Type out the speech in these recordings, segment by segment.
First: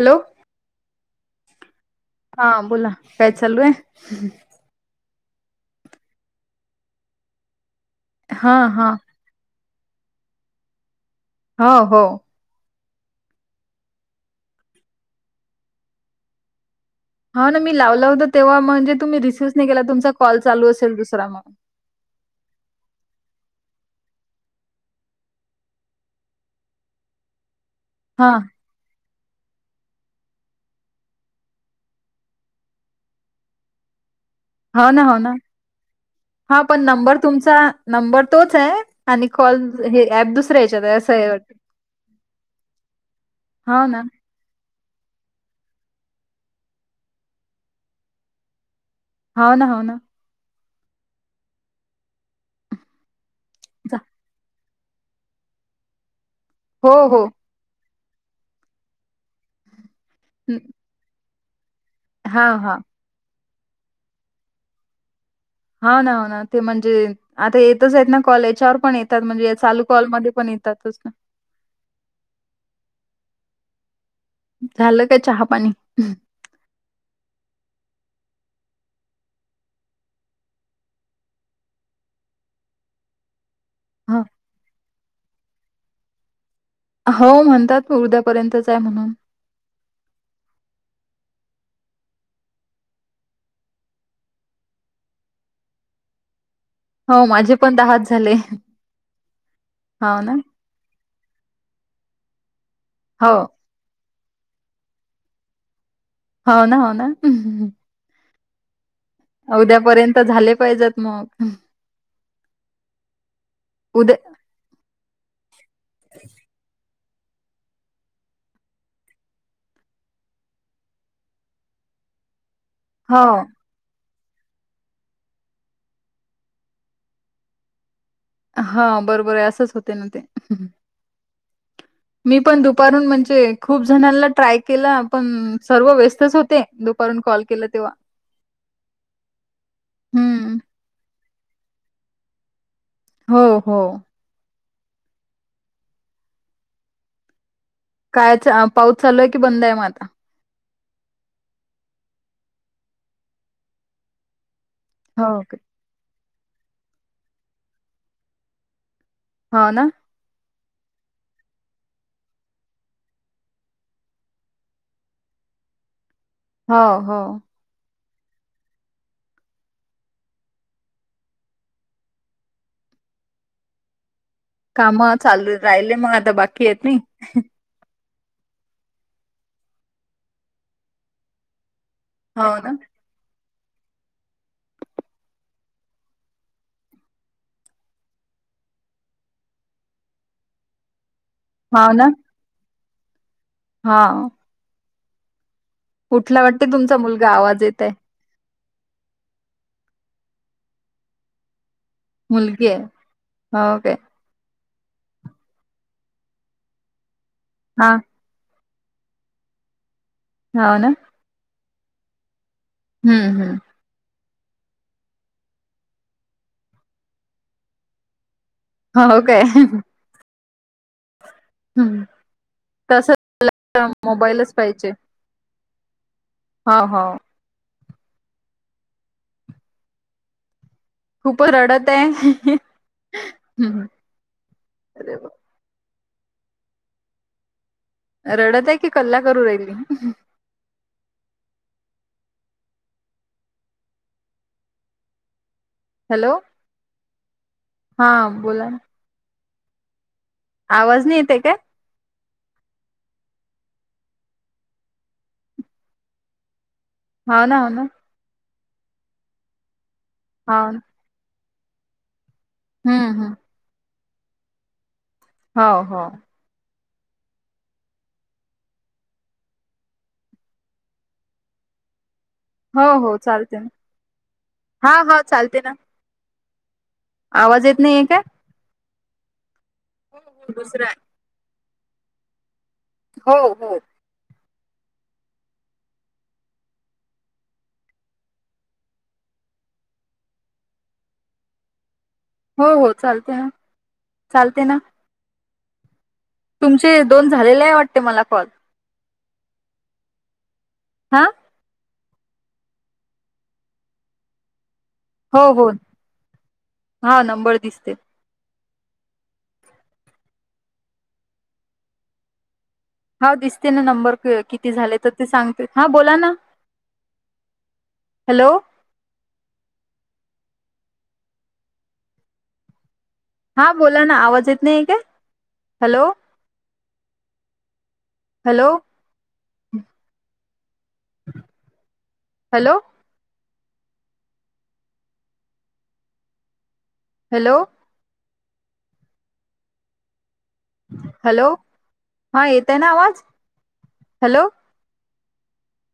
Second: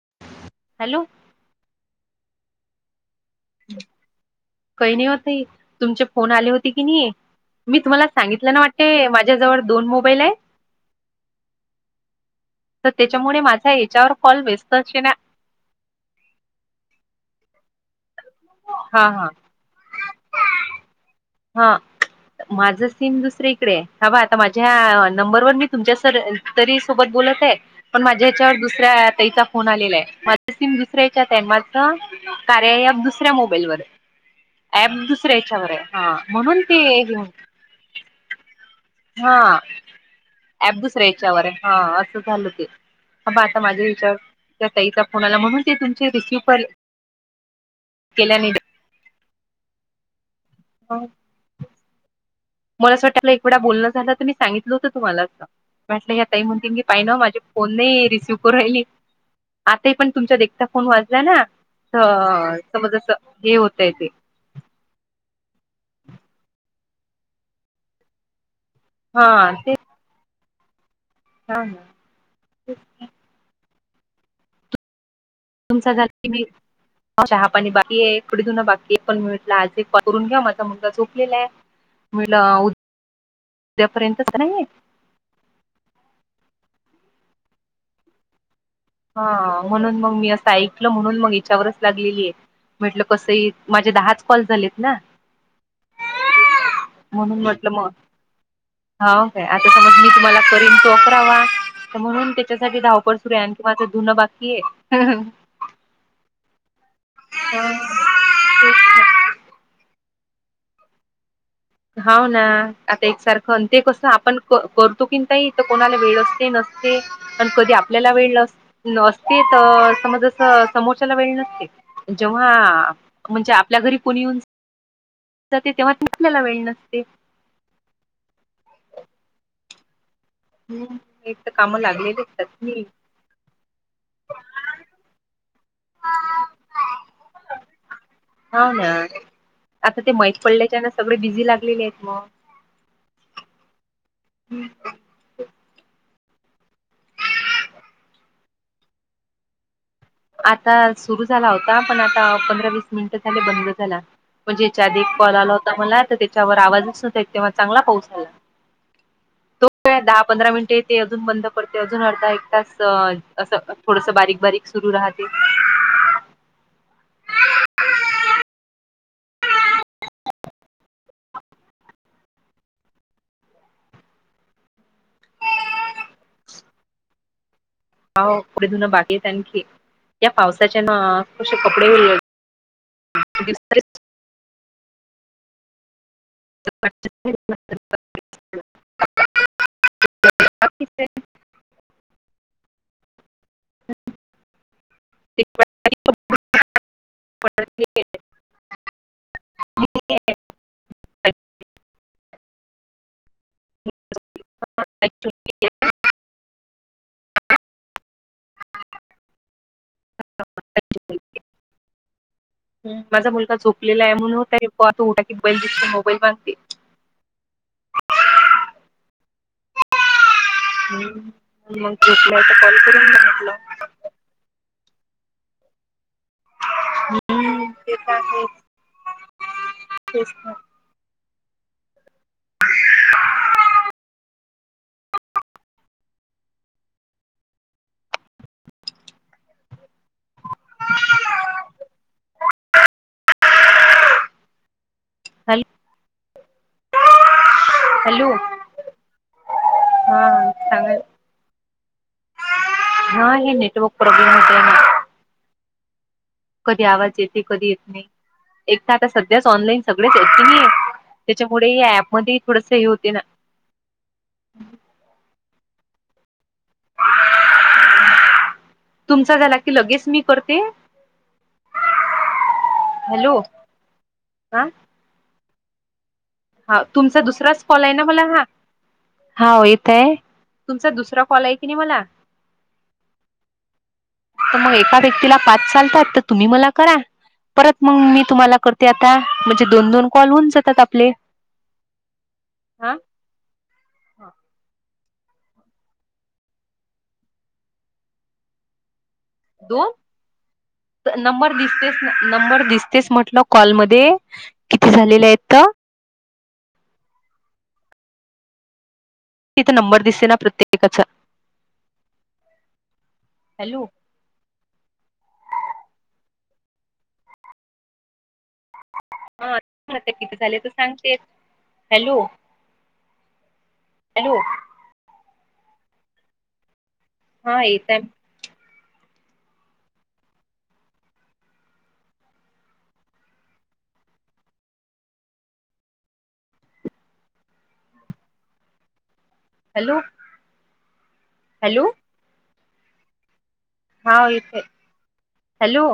Hello hello हा बोला काय चालु आहे काही नाही ओ ताई तुमचे फोन आले होते की नाही मी तुम्हाला सांगितल हा ना हा वाटते तुझ्याजवळ दोन मोबाईल आहे हो हो तर त्याच्यामुळे माझा याच्यावर कॉल व्यस्त असे ना हो ना मी लावल होत तेव्हा म्हणजे हा तुम्ही हा रिसिव्ह नाही केला तुमचा कॉल चालु असेल दुसरा मग ह माझ सीम दुसरीे कडे हा ब आता माझ्या नंबर वर मी तुमच्या सर तरी सोबत बोलत आहे पण माझ्या हा ह्याच्यावर दुसऱ्य त्यायचा फोन आलेला आहे माझ सिम दुसऱ्याच्यात आहे माझ कार्या ऍप दुसऱ्या मोबाईलवर आहे [inaudible] ऍप हो ना दुसऱ्या याच्यावर आहे म्हणून हा ते पण नंबर तुमचा नंबर तोच आहे आणि हां कॉल हे ऍप याच्यात आहे दुसऱ्या असं आहे याच्यावर वाटत हा अस झाल ते ह आता हो माझे ना याच्यावर त्या ताईचा फोन आला म्हणुन ते तुमचे रिसिव्ह केल्या नाही हो ना हो ना हो, मला असं वाटतं आपलं एक वेळा बोलणं जा. झालं त मी सांगितलं होतं तुम्हाला असं वाटलं, असं ह्या ताई म्हणतील मी हो पाहि ना हो माझे फोन नाही रिसीव्ह करू राहिली आताही पण तुमच्या हं, देखता फोन वाजला ना. हा अं हा समज असं हे होतय ते हाव ना, हाव ना ते म्हणजे आता येतचं आहेत ना कॉल, याच्यावर पण येतात हा म्हणजे ते चालू कॉल मध्ये पण येतातच ना. हा हा [unintelligible] झालं काय चहा? पाणी तुमचा झाला की नही? चहा पाणी बाकी ये, थोडं धुनं बाकी ये एक पण मि म्हणटला आज एक करून घ्या माझा मुलगा झोपलेला आहे. होय ना उद्या हो पर्यंतच ना हे. हो म्हणतात ना उद्यापर्यंतच आहे म्हणून हा म्हणून मग मी असं ऐकलं म्हणून मग याच्यावरच लागलेली ये. म्हटलं कसंही माझे दहाच कॉल झालेत ना. [inaudible] म्हणून म्हटलं पण मग दहाच झाले. हाव काय आता समज मी हो ना, तुम्हाला करीन, त [inaudible] [unintelligible] म्हणून त्याच्यासाठी धावपळ हो, सुरू आहे, आणखी माझं धुन बाकी आहे. हाव ना, हाव ना. हा तेच तर उद्या पर्यंत झाले पाहिजेत मग हाव ना आता एकसारखं न ते कसं उद्या आपण क, करतो की नाही तर कोणाला वेळच नही नसते. पण कधी आपल्याला वेळ असते, तर समजं समोरच्याला वेळ नसते. जेव्हा हो. म्हणजे आपल्या घरी कोणी येऊन जाते तेव्हा [unintelligible] आपल्याला वेळ नसते. हा बरोबर आहे असंच होते ना ते. हम् एक त काम लागले मी पण दुपारून म्हणजे खूप जणांला ट्राय केला, पण सर्व व्यस्तच होते दु दुपारुन कॉल केलं तेव्हा. हो ना, आता ते माहित हम्म. पडल्याच्यान सगळे बिझी लागलेले आहेत म. हो -हो, हम्, अच्छा, पाऊस चालू आहेकी बंद आहे मग आता? आता सुरू झाला होता, पण आता पंधरा, वीस मिनिटं झाले बंद झाला. म्हणजे याच्या आधी एक कॉल हो आला का? होता मला, तर त्याच्यावर आवाजच नव्हता तेव्हा चांगला पाऊस आला. तो हाव ना, काय दहा, पंधरा मिनिटे येते अजून बंद पडते, अजून अर्धा एक तास असं थोडस बारीक -बारीक सुरू राहते. हो -हो, काम चालू राहिले मग आता बाकी येत नही. हो पुढे धुनं बाकी आहेत आणखी या पावसाच्या ना कशे कपडे उरले हाव ना, हस् [inaudible] [inaudible] बाकि काय? हा, ना. हां. [unintelligible] उठला वाटते तुमचा मुलगा, आवाज येत आहे. मुलगीय. हो का. [unintelligible] हां. हां माझा हम्म हम्म मुलगा झोपलेला आहे, म्हणून आता उटला की बैल दिसते, मोबाईल मागते. हो काय. ह मग झोपल्या, आता कॉल करू ना आपलं. त्याला मोबाईलच पाहिजे. हा हो. हम्म ते तर आहेच. खूप रडत आहे. रडत आहे की कल्ला करू राहिली. [unintelligible] [unintelligible] हॅलो. हा हॅलो, बोला ना. हा, हा. आवाज नाही येतेय काय. हा, हे नेटवर्क प्रॉब्लेम होते ना. कधी आवाज येते, हो ना हो कधी येत ना नाही. एक तर आता सध्याच ऑनलाईन सगळेच की नाही हां. त्याच्यामुळे हे ऍपमध्ये थोडस हे होते ना. हम्म हम्म हो, हो. [inaudible] तुमचा झाला की लगेच मी करते. हो हो हॅलो चालते, हा हा चालते ना. हाव, तुमचा दुसराच आवाज येत कॉल आहे ना नाहीये काय मला हा. हाव येतय. हो, हो. तुमचा आहे. दुसरा कॉल आहे की नाही मला. हो. तर मग एका व्यक्तीला पाच चालतात, तर तुम्ही मला करा. परत मग मी तुम्हाला करते आता, म्हणजे दोन दोन कॉल होऊन जातात आपले. हो हो हा चालते ना, चालते ना. तुमचे दोन झालेले आहे वाटते मला कॉल. दोन हा नंबर दिसते. नंबर दिसतेस म्हटलं कॉलमध्ये. किती झालेले हो आहेत हो, तर हा नंबर दिसते. तिथं नंबर दिसते ना प्रत्येकाचा. हाव, दिसते ना हॅलो नंबर. किती झाले तर ते सांगते. हा, बोला ना हॅलो. हा किती झाले तर सांगशील, हॅलो हा बोला ना हॅलो आवाज येत नाहीय काय, हॅलो. हा, येतय. Hello hello hello hello hello हां येतं आहे नां आवांज हांव येते हॅलो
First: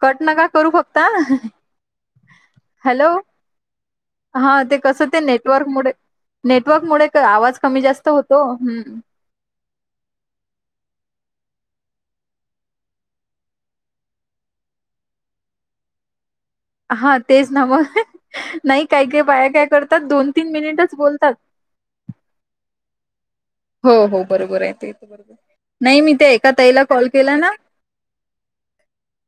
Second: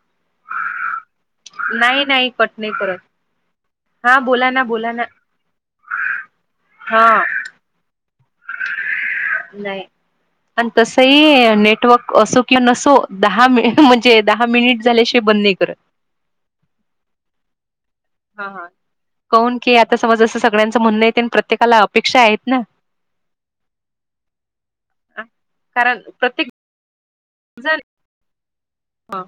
कंट नकां करूं फक्तं नाही नाही कट नाही करत हॅलो हा बोला हां ना ते बोला ना कसं ते नेटवर्क मुळे नेटवर्क मुळे आवांज कमी जास्तं होतं नाहीं आणि तसंही नेटवर्क असो किंवा नसो दहा मिनिटे म्हणजे दहा मिनिटं झाल्याशिवाय बंद नाहीं करतं हां तेचं नं मगं हा हा. नाहीं कांहीं कांहीं बायां काऊन कायं की आता करतांत समज दोन असं तीनं सगळ्यांचं मिनिटं चं म्हणणं येते आणि बोलतांत प्रत्येकाला अपेक्षा आहेत ना. हो हो बरोबर आहे ते नाहीं मी त्यां एकां ताईला कॉल केलां नां जरं हां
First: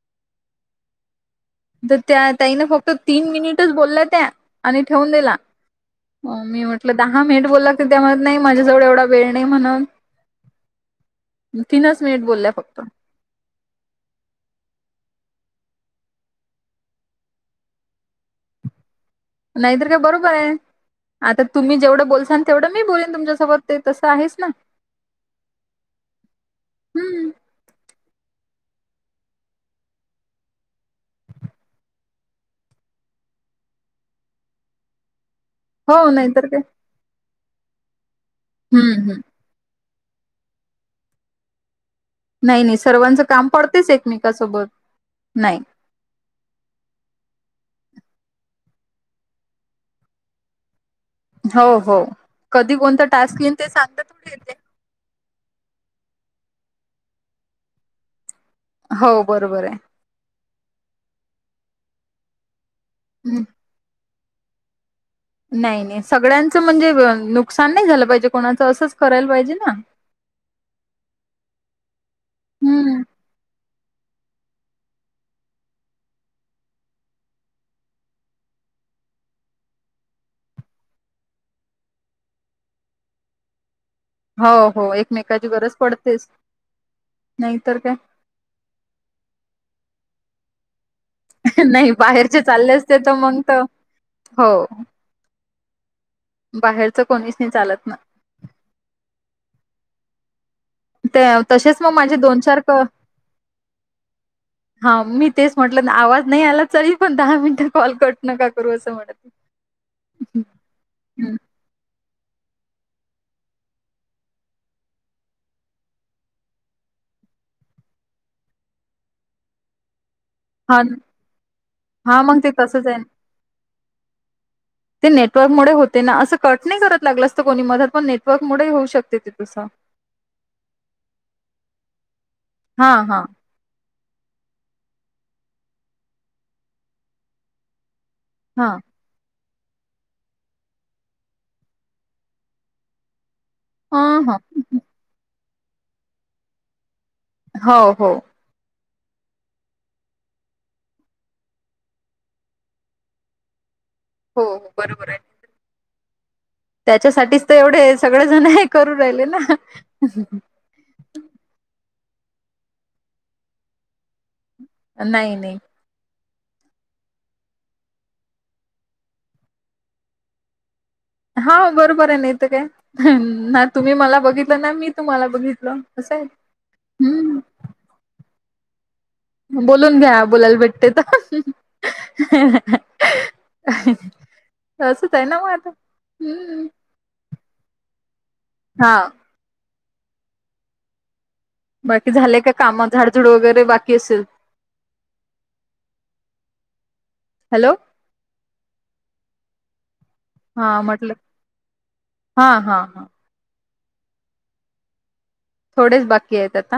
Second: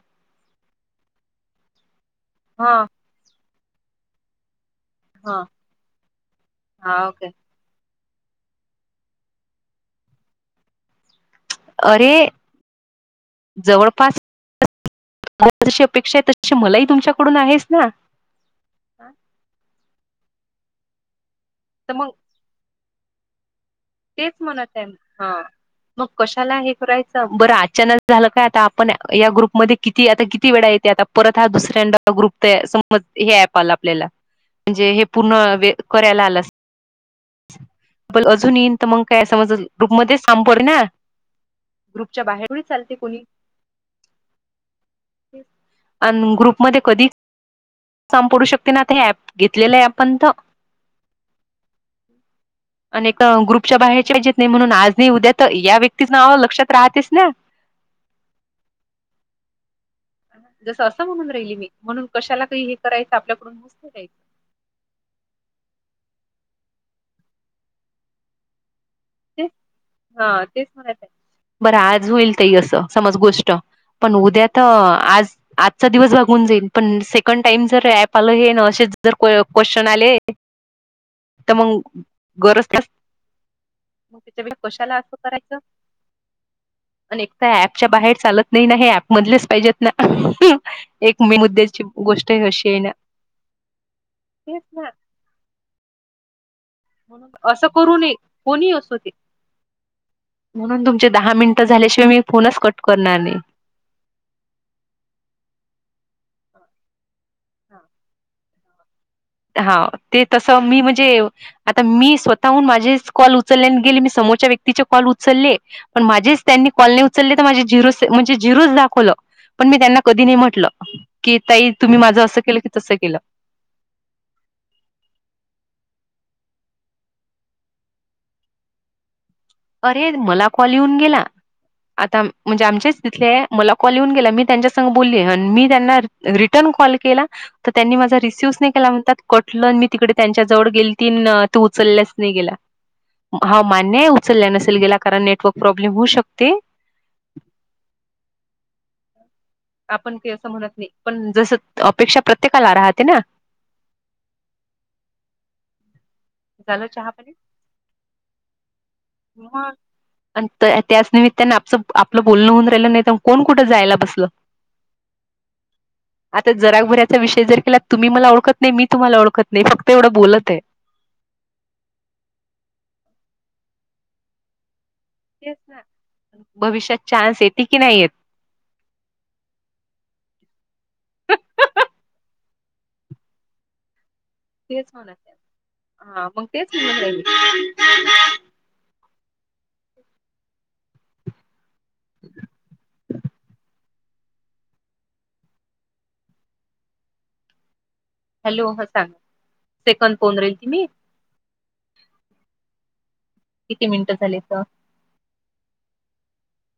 तरं त्यां ताईने ह फक्तं तीनं मिनिटंच बोलल्यां त्यां आणि ठेवूंन दिला ह मी म्हटलं हा दहा ओके. मिनिटं बोलां त्यां म्हणतं नाहीं माझ्यांजवळं एवढां वेळं नाहीं म्हणतं तीनं चं मिनिटं बोलल्यांय फक्तं जवळंपास जशी अपेक्षा आहे तशी मलांही तुमच्यांकडूंन आहेसं नां नाहींतरं कायं बरोबर आहे आंता तुम्हीं तर जेवढं मग बोलसांल तेवढं मी बोलेन तुमच्यांसोबतं तेचं म्हणतं आहे हां मंग कशांला हे हम्म करायचं बरं अचांनक झालं कायं आंता आपणं यां ग्रुपमध्यें किती आंता किती वेळां येते आंता परंत हां दुसऱ्यांदा ग्रुप समजं हे ऍप आंला आपल्यांला म्हणजे हे पूर्ण हो करांयला आंला नाहीतर काय पणं अजूंन येईन तरं हम्म मंग हम्म कायं समजं ग्रूपमध्यें शांम परे नां नाहीं नाहीं सर्वांचं कोणी कामं पडतेचं एकमेकांसोबतं नाहीं आणि ग्रुपमध्यें कधीं पडूं शकते नां आंता हां ऍप घेतलेलं आहे आपणं तरं हो हो कधीं कोणंता टांस्क येईल ते सांगतात जेतं नाहीं म्हणूंन आंज नाहीं उद्यां तरं यां व्यक्तीचं नांव लक्षांत राहतेस नां हो बरोबर आहे जसं असं म्हणूंन राहिली मी म्हणूंन कशांला कांहीं हे करायचं हम्म आपल्यांकडूंन मस्तं नाहीं नाहीं सगळ्यांचं म्हणजे नुकसांन नाहीं झालं पाहिजे कोणाचं असंच करायला पाहिजे ना हां तेचं म्हणतं आहे बरं आंज होईल ताई असं हम्म समजं गोष्ट पणं उद्यां तरं आंज आंजचा दिवसं भाघूंन जाईल पणं सेकंड टाईम जरं ऍप आलं हे नां असेच जरं क्वेश्चन आले. [unintelligible] तरं मंग गरजं त्यां मंग हो त्यांच्या हो कशांला असं एकमेकाची करायचं गरज पडतेच आणि एक नाहीतर ऍपच्या काय बाहेर चालतं नाहीं नां हे ऍपमधलेच पाहिजेत नां एक मुद्द्यांची नाही गोष्ट बाहेरचे अशी चालले आहे नां असते तर मग तर बाहेर असं करूं नये कोणी अंसू दे म्हणून तुमचे ते दहा मिनिट तसेच मग झाल्याशिवाय माझे मी दोन फोनच चार कट क करणार नाही. हा मी तेच म्हटलं. आवाज नाही आला तरी पण दहा मिनटं कॉल कट नका करू असं म्हणत हा ते तसं मी म्हणजे आता मी स्वतःहून माझेच कॉल उचललेने गेले. मी समोरच्या व्यक्तीचे कॉल उचलले. पण माझीच त्यांनी कॉलनी उचलली तर माझी झिरो म्हणजे झिरोच दाखवलं पण मी त्यांना कधी नाही म्हंट लं. हा की ताई तुम्ही हा माझं मग असं ते केलं की तसंच तसं आहे ना. केलं. ते नेटवर्क मुळे होते ना. असं कट नाही करत लागलं असतं कोणी मधत पण नेटवर्क मुळे होऊ शकते ते. तसं अरे मला कॉल येऊन गेला. आता म्हणजे हा आमचेच हा तिथले मला कॉल येऊन गेला. मी त्यांच्या संग बोलले अन् मी त्यांना रि - रिटर्न कॉल केला. तर त्यांनी माझा रिस रिसीव्ह हा नाही केला म्हणतात. कटल मी तिकडे त्यांच्या जवळ गेलतीन तू उचलल्यास नाही गेला. हा ह मान्य आहे. ह उचलल्या नसेल गेला कारण नेटवर्क प्रॉब्लेम होऊ शकते. हो हो आपण काही असं म्हणत नाही पण जसं अपेक्षा प्रत्येकाला राहते ना? हो बरोबर हाय. झालं चहा पाणी त्याच्यासाठीच तर एवढे सगळेजण हे करू राहिले ना? तर त्याच निमित्ताने आप स आपलं बोलणं होऊन राहिलं नाही तर कोण कुठं जायला बसलं. नाही नाही. आता जरागभऱ्याचा विषय जर केला तुम्ही मला ओळखत नाही. मी तुम्हाला ओळखत नाही. फक्त एवढं बोलत आहे. हा बरोबर आहे नाहीत काय? ना तुम्ही मला बघितलं ना मी तुम्हाला तेच बघितलं. असं आहे हम्म. ती की नाही येत बोलून घ्या. बोलायला भेटते तर. तेच म्हणत तसंच आहे ना मग आता? हा हम्म. [inaudible] हा. बाकी झालेय का काम? झाडझुड वगैरे बाकी असेल? हॅलो. हॅलो ह सांग. सेकंद पोन रे हा म्हटलं. हा हा हा. किती मिनिटं झालेत? थोडेच बाकी आहेत आता.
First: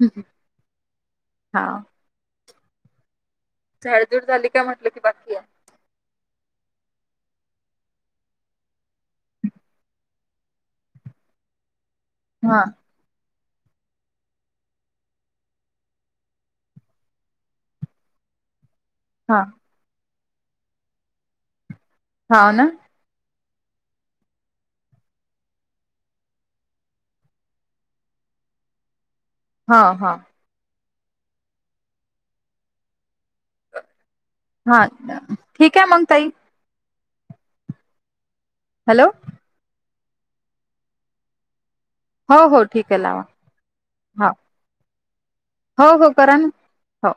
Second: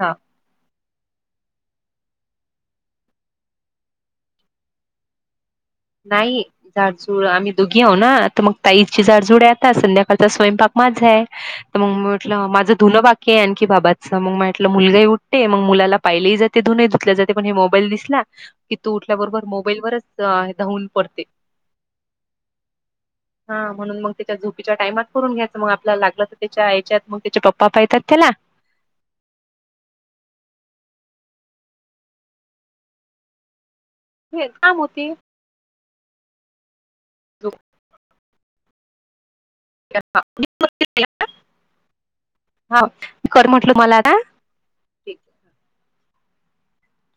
हा हम्म. हा. झाडझूड झाली काय म्हटलं की बाकी आहे? नाही. जाडजूड आम्ही दोघी आहो ना? तर मग ताईची झाडजुड आहे. आता संध्याकाळचा स्वयंपाक माझा आहे. तर मग म्हटलं हा माझं धुण बा की आणखी बाबाच मग म्हटलं मुलगाही उठते मग मुलाला पाहिलेही जाते. धुणही धुतल्या जाते. पण हे मोबाईल दिसला. कि तू हा उठल्याबरोबर मोबाईल वरच धावून पडते. हाव ना? हा म्हणून मग त्याच्या झोपीच्या टाइमात करून घ्यायचं मग आपला लागलं तर त्याच्या आयच्यात मग त्याचे पप्पा पायत्यात त्याला. हा हा. हे काम हा होते. ठीक आहे मंग ताई. [inaudible] हॅलो. [unintelligible] हो हो हा ठीक आहे लावा कर म्हटल मला ना. हा हो, हो, करा ना. हो.